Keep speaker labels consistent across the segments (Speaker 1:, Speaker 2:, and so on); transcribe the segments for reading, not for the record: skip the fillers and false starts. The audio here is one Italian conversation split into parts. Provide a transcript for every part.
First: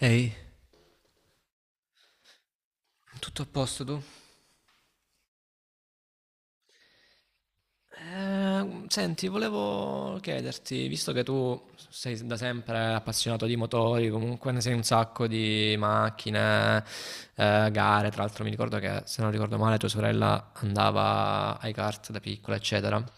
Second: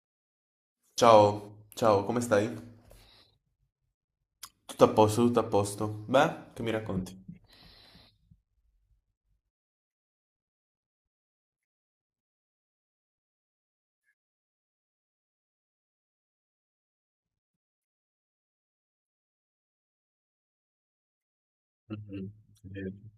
Speaker 1: Ehi,
Speaker 2: Ciao, ciao, come stai?
Speaker 1: tutto a posto tu?
Speaker 2: Tutto a posto, tutto a posto. Beh, che mi racconti?
Speaker 1: Senti, volevo chiederti, visto che tu sei da sempre appassionato di motori, comunque ne sei un sacco di macchine, gare, tra l'altro mi ricordo che, se non ricordo male, tua sorella andava ai kart da
Speaker 2: Mhm.
Speaker 1: piccola, eccetera.
Speaker 2: Eh,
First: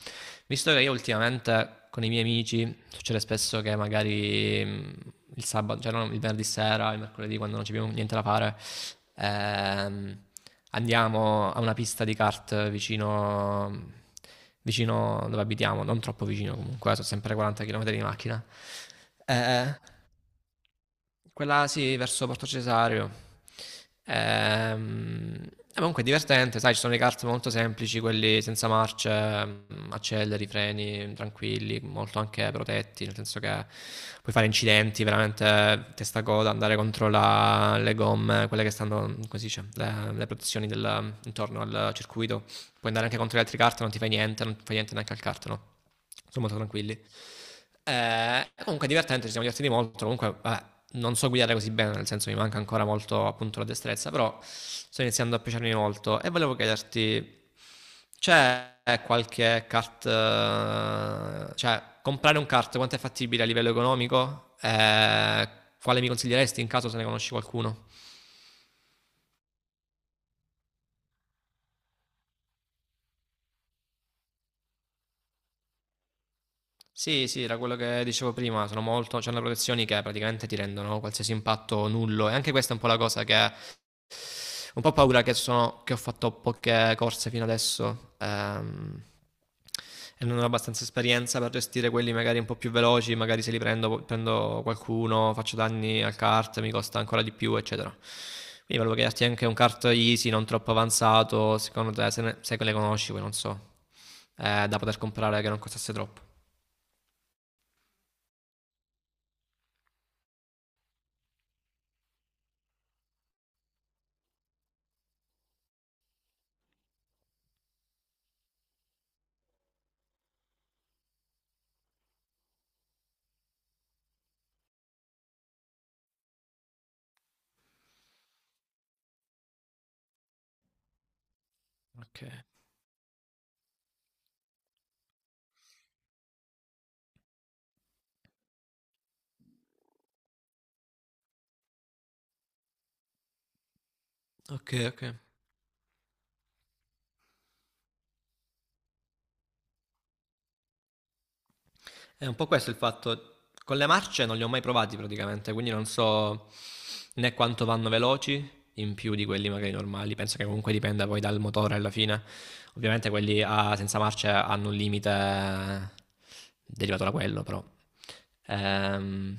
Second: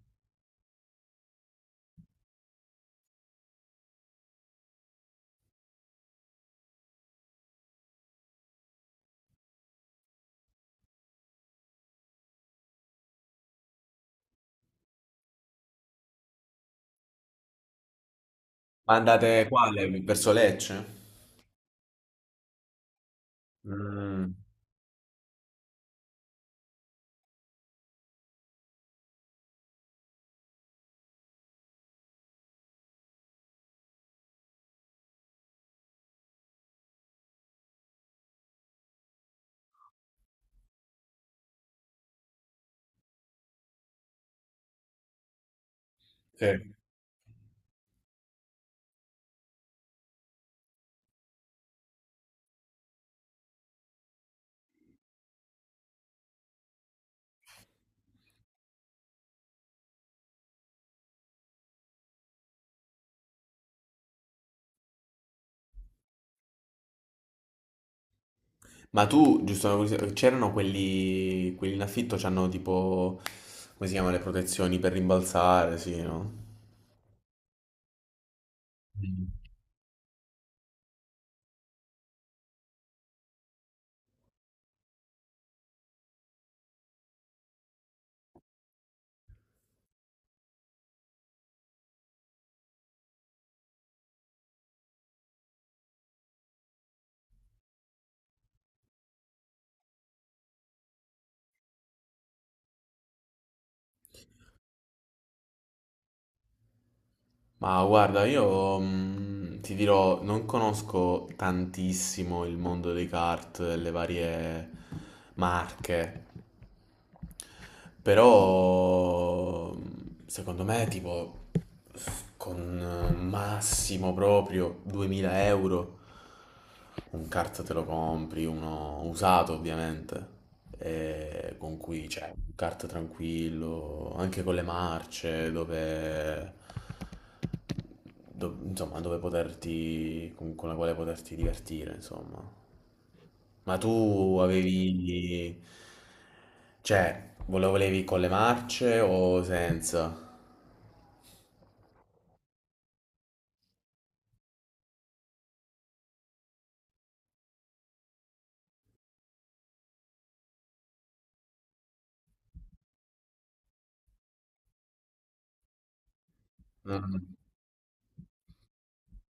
Speaker 1: Visto che io ultimamente con i miei amici succede spesso che magari il sabato, cioè no, il venerdì sera, il mercoledì, quando non c'è più niente da fare, Ehm, andiamo a una pista di kart vicino, vicino dove abitiamo, non troppo vicino comunque, sono sempre 40 km di macchina.
Speaker 2: Ma andate
Speaker 1: Eh,
Speaker 2: quale? Verso Lecce?
Speaker 1: quella sì, verso Porto Cesareo.
Speaker 2: Mm,
Speaker 1: Ehm, comunque è divertente, sai, ci sono i kart molto semplici, quelli senza marce, acceleri, freni, tranquilli, molto anche protetti, nel senso che puoi fare incidenti, veramente testa a coda, andare contro le gomme, quelle che stanno, come si dice, le protezioni del- intorno al circuito. Puoi andare anche contro gli altri kart, non ti fai niente, non fai niente neanche al kart, no? Sono molto
Speaker 2: sì.
Speaker 1: tranquilli. Comunque è divertente, ci siamo divertiti molto. Comunque, non so guidare così bene, nel senso mi manca ancora molto appunto la destrezza, però sto iniziando a piacermi molto e volevo chiederti, c'è qualche kart, cioè comprare un kart quanto è fattibile a livello economico? Quale mi consiglieresti in caso se ne conosci qualcuno?
Speaker 2: Ma tu, giusto, c'erano quelli, in affitto, c'hanno tipo, come si chiamano le protezioni per rimbalzare, sì, no?
Speaker 1: Sì, sì, era quello che dicevo prima, sono molto, c'hanno protezioni che praticamente ti rendono qualsiasi impatto nullo e anche questa è un po' la cosa che un po' paura che, sono, che ho fatto poche corse fino adesso, e non ho abbastanza esperienza per gestire quelli magari un po' più veloci, magari se li prendo, prendo qualcuno, faccio danni al kart, mi costa ancora di più, eccetera. Quindi volevo chiederti anche un kart easy, non troppo avanzato, secondo te, se, ne, se le conosci, poi non so, da poter comprare che non costasse troppo.
Speaker 2: Ma guarda, io ti dirò, non conosco tantissimo il mondo dei kart, le varie marche, però secondo me tipo con massimo proprio 2000 euro un kart te lo compri, uno usato ovviamente, e con cui
Speaker 1: Ok,
Speaker 2: c'è un kart tranquillo, anche con le marce, dove, insomma, dove poterti, con la quale poterti divertire, insomma. Ma tu
Speaker 1: ok, ok.
Speaker 2: avevi... Cioè, lo volevi con le marce o senza?
Speaker 1: È un po' questo il fatto, con le marce non li ho mai provati praticamente, quindi non so né quanto vanno veloci in più di quelli magari normali, penso che comunque dipenda poi dal motore alla fine. Ovviamente quelli a- senza marce hanno un limite derivato da
Speaker 2: Mm.
Speaker 1: quello, però. Ehm,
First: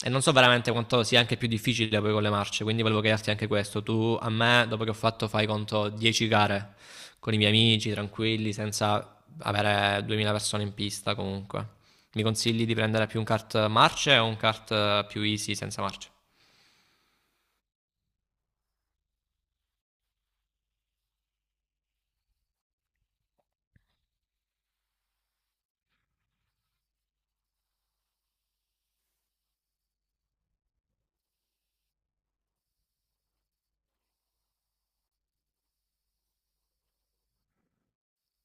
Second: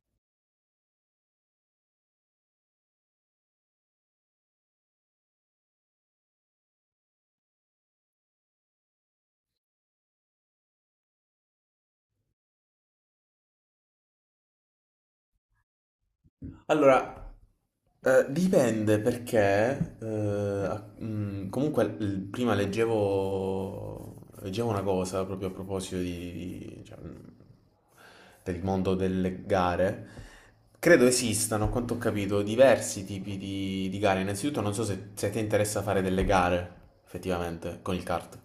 Speaker 1: E non so veramente quanto sia anche più difficile poi con le marce, quindi volevo chiederti anche questo. Tu a me, dopo che ho fatto, fai conto 10 gare con i miei amici, tranquilli, senza avere 2000 persone in pista comunque. Mi consigli di prendere più un kart marce o un kart più easy senza marce?
Speaker 2: Allora, dipende perché... comunque, prima leggevo una cosa proprio a proposito cioè, del mondo delle gare. Credo esistano, a quanto ho capito, diversi tipi di gare. Innanzitutto, non so se, se ti interessa fare delle gare, effettivamente, con il kart.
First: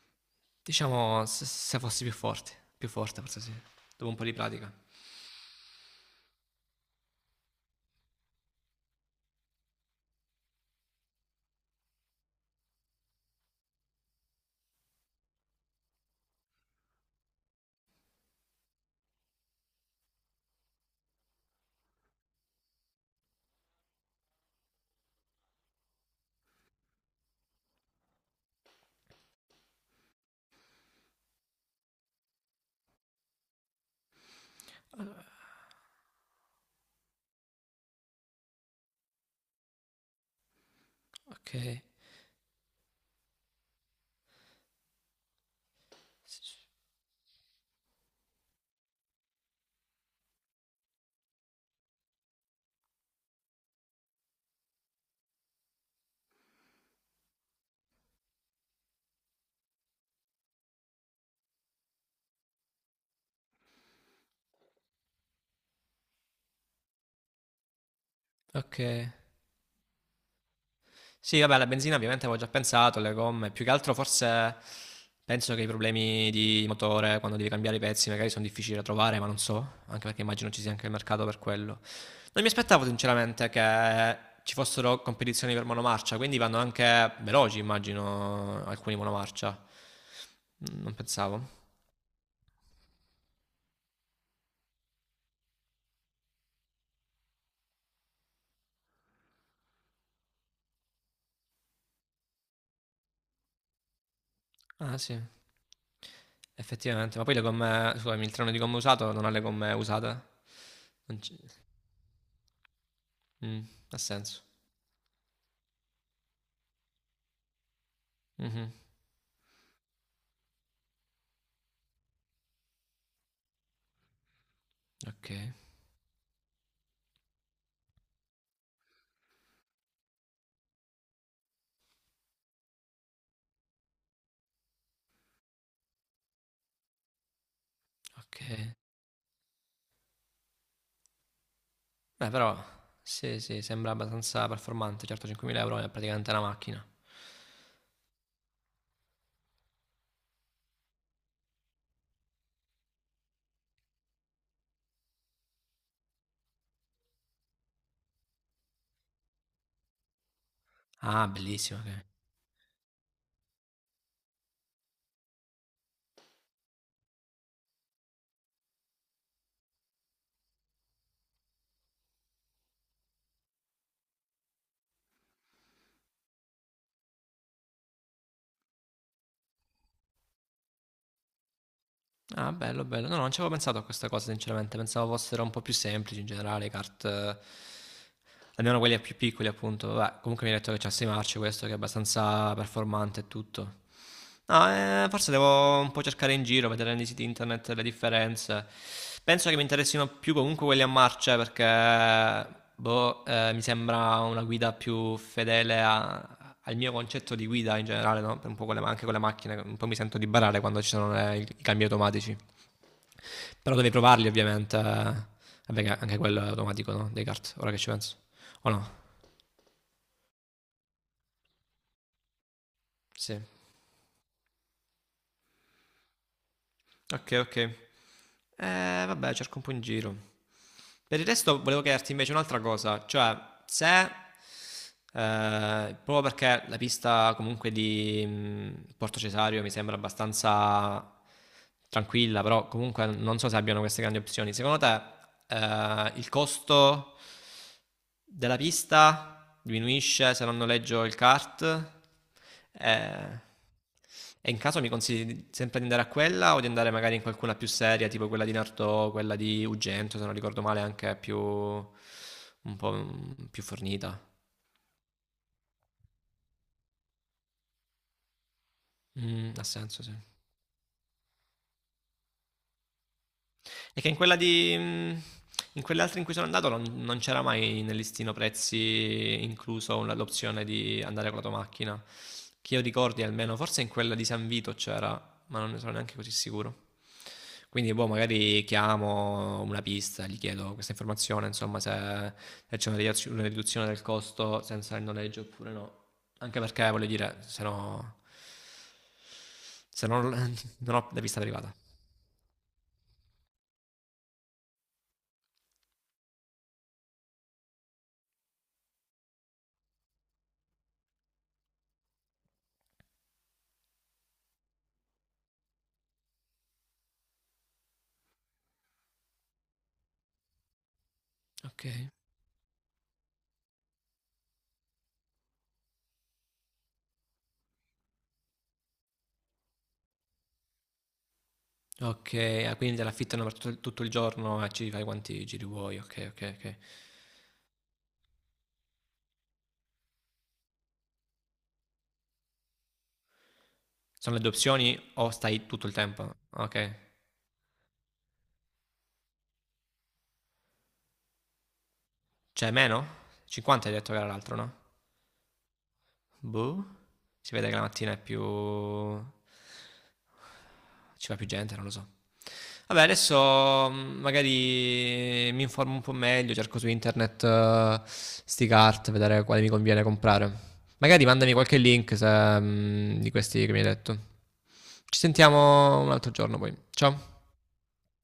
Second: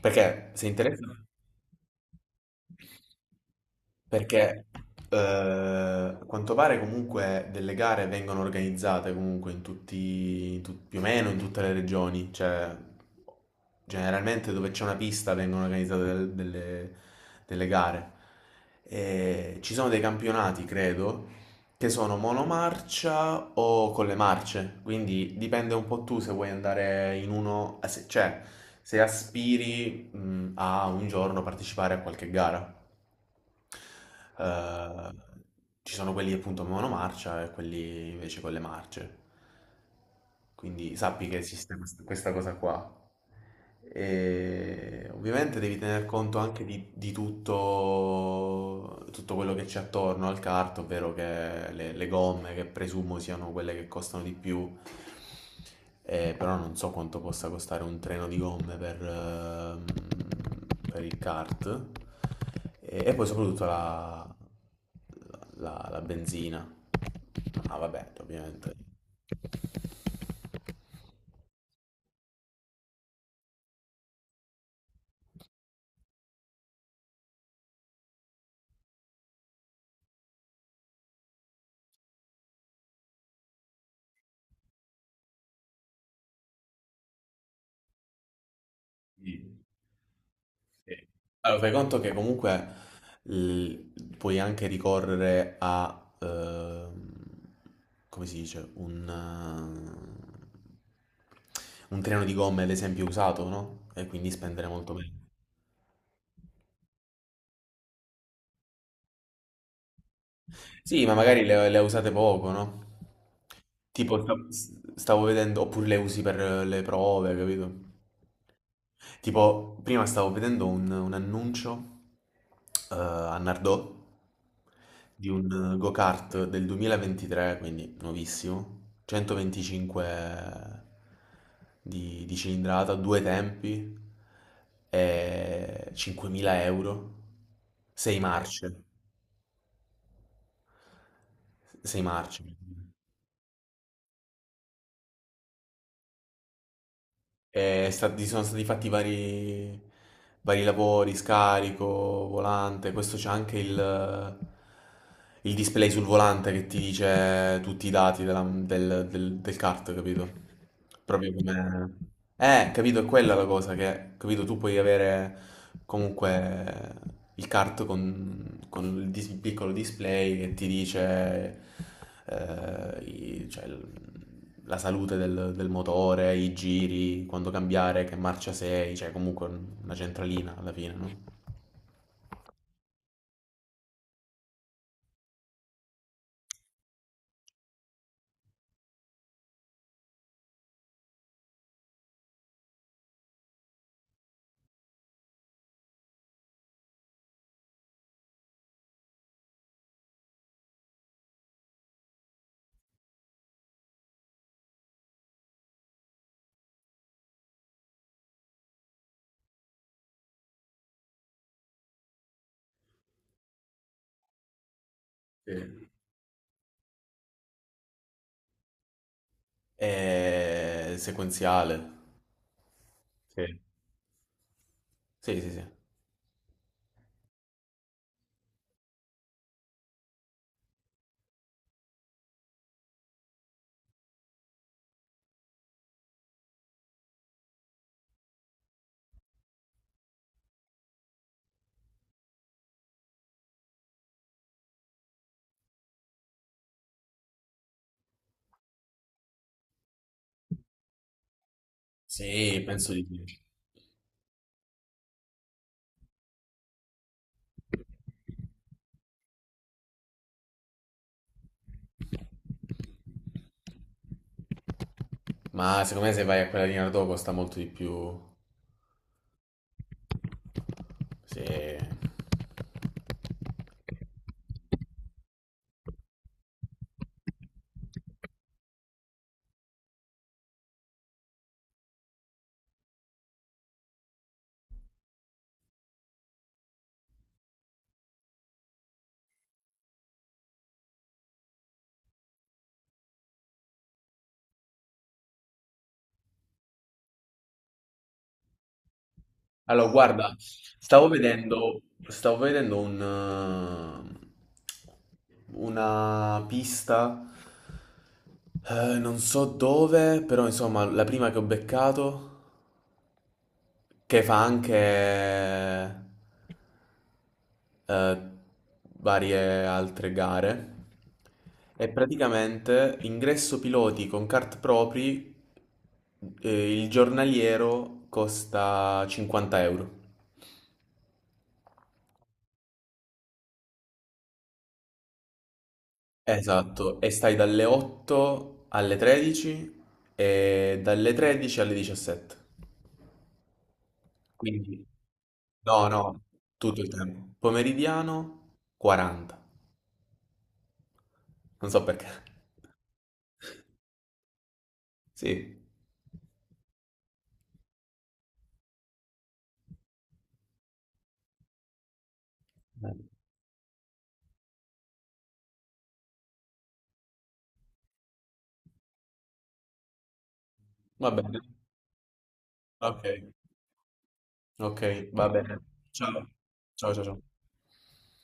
Speaker 2: Perché se interessa
Speaker 1: Diciamo se, se fossi più forte forse sì, dopo un po' di
Speaker 2: perché
Speaker 1: pratica.
Speaker 2: a quanto pare comunque delle gare vengono organizzate comunque in tutti, in tut- più o meno in tutte le regioni, cioè generalmente dove c'è una pista vengono organizzate delle, delle gare. E ci sono dei campionati, credo, che sono monomarcia o con le marce, quindi dipende un po' tu se vuoi andare in uno, cioè se aspiri, a un giorno partecipare a qualche gara. Eh, Ci sono quelli appunto monomarcia e quelli invece con le marce. Quindi sappi che
Speaker 1: Ok.
Speaker 2: esiste questa cosa qua. E ovviamente devi tener conto anche di tutto, tutto quello che c'è attorno al kart, ovvero che le gomme, che presumo siano quelle che costano di più, però non so quanto possa costare un treno di gomme per il kart. E poi soprattutto la benzina. Ah, vabbè, ovviamente.
Speaker 1: Ok. Sì, vabbè, la benzina ovviamente avevo già pensato, le gomme, più che altro forse penso che i problemi di motore quando devi cambiare i pezzi magari sono difficili da trovare, ma non so, anche perché immagino ci sia anche il mercato per quello. Non mi aspettavo sinceramente che ci fossero competizioni per monomarcia, quindi vanno anche veloci, immagino, alcuni
Speaker 2: Sì.
Speaker 1: monomarcia. Mm, non
Speaker 2: Sì.
Speaker 1: pensavo.
Speaker 2: Allora, fai conto che comunque l- puoi anche ricorrere a, come si dice, un treno di gomme, ad esempio, usato, no? E quindi spendere molto
Speaker 1: Ah
Speaker 2: meno.
Speaker 1: sì, effettivamente, ma poi le gomme, scusami, il treno di gomme usato non ha le gomme usate?
Speaker 2: Sì, ma
Speaker 1: Non ci-
Speaker 2: magari le usate poco, no?
Speaker 1: Mm, ha
Speaker 2: Tipo,
Speaker 1: senso.
Speaker 2: stavo vedendo, oppure le usi per le prove, capito?
Speaker 1: Mhm.
Speaker 2: Tipo, prima stavo vedendo un annuncio a Nardò di
Speaker 1: Ok,
Speaker 2: un go-kart del 2023, quindi nuovissimo, 125 di cilindrata, due tempi, e 5.000 euro, 6
Speaker 1: ok.
Speaker 2: marce, 6
Speaker 1: Beh,
Speaker 2: marce.
Speaker 1: però, sì, sì, sembra abbastanza performante. Certo, 5.000 euro è praticamente una macchina.
Speaker 2: Sono stati fatti vari, vari lavori, scarico, volante. Questo c'è anche il display sul volante che ti dice tutti i dati del kart, capito?
Speaker 1: Ah,
Speaker 2: Proprio
Speaker 1: bellissimo,
Speaker 2: come...
Speaker 1: ok.
Speaker 2: Capito, è quella la cosa che, capito, tu puoi avere comunque il kart con il piccolo display che ti dice cioè, la salute del motore, i giri, quando cambiare, che marcia sei, cioè comunque una centralina alla fine, no?
Speaker 1: Ah, bello, bello. No, no, non ci avevo pensato a questa cosa, sinceramente. Pensavo fossero un po' più semplici in generale, kart... almeno quelli più piccoli, appunto. Vabbè, comunque mi hai detto che c'è 6 marce questo, che è abbastanza performante e tutto. No, forse devo un po' cercare in giro, vedere nei siti internet le differenze. Penso che mi interessino più comunque quelli a marce perché boh, mi sembra una guida più fedele al mio concetto di guida in generale, no? Per un po' con anche con le macchine, un po' mi sento di barare quando ci sono i cambi automatici. Però devi provarli ovviamente, eh. Vabbè,
Speaker 2: Sì.
Speaker 1: che anche quello è automatico, no? Dei kart, ora che ci penso. O no?
Speaker 2: E sequenziale.
Speaker 1: Sì.
Speaker 2: Sì, sì, sì.
Speaker 1: Ok, ok. Vabbè, cerco un po' in giro. Per il resto volevo chiederti invece un'altra cosa, cioè se, proprio perché la pista comunque di Porto Cesario mi sembra abbastanza tranquilla, però comunque non so se abbiano queste grandi opzioni, secondo te il costo della pista diminuisce se non noleggio il kart?
Speaker 2: Sì, penso di sì.
Speaker 1: Eh, e in caso mi consigli sempre di andare a quella o di andare magari in qualcuna più seria, tipo quella di Nardò, quella di Ugento, se non ricordo male, anche più un po' più fornita.
Speaker 2: Ma secondo me se vai a quella linea dopo costa molto di più.
Speaker 1: Mm, ha senso, sì.
Speaker 2: Sì.
Speaker 1: E che in quella di in quelle altre in cui sono andato non, non c'era mai nel listino prezzi incluso una- l'opzione di andare con la tua macchina. Che io ricordi almeno, forse in quella di San Vito c'era, ma non ne sono neanche così sicuro. Quindi, boh, magari chiamo una pista, gli chiedo questa informazione, insomma, se, se c'è una ridazio- una riduzione del costo senza il noleggio oppure no. Anche perché, voglio dire, se no,
Speaker 2: Allora,
Speaker 1: se no
Speaker 2: guarda,
Speaker 1: non ho la pista privata.
Speaker 2: stavo vedendo una pista, non so dove, però insomma la prima che ho beccato che fa anche eh, varie altre gare.
Speaker 1: Ok.
Speaker 2: E praticamente ingresso piloti con kart propri, il giornaliero costa 50 euro.
Speaker 1: Ok, ah, quindi te l'affittano per tutto, tutto il giorno e ci fai quanti giri vuoi. Ok, ok, ok.
Speaker 2: Esatto, e stai dalle 8 alle 13 e dalle 13 alle 17.
Speaker 1: Sono le due
Speaker 2: Quindi,
Speaker 1: opzioni o stai tutto
Speaker 2: no,
Speaker 1: il
Speaker 2: no,
Speaker 1: tempo?
Speaker 2: tutto il
Speaker 1: Ok.
Speaker 2: tempo. Pomeridiano 40, non so perché.
Speaker 1: Cioè, meno? 50 hai detto che era l'altro, no?
Speaker 2: Sì,
Speaker 1: Boh. Si vede che la mattina è più... ci va più gente, non lo so. Vabbè, adesso magari mi informo un po' meglio, cerco su internet sti cart, vedere quale mi conviene comprare.
Speaker 2: vabbè.
Speaker 1: Magari mandami qualche link se,
Speaker 2: Okay,
Speaker 1: di questi che mi hai detto.
Speaker 2: okay,
Speaker 1: Ci
Speaker 2: va bene.
Speaker 1: sentiamo
Speaker 2: Ciao.
Speaker 1: un altro giorno poi.
Speaker 2: Ciao, ciao, ciao.
Speaker 1: Ciao.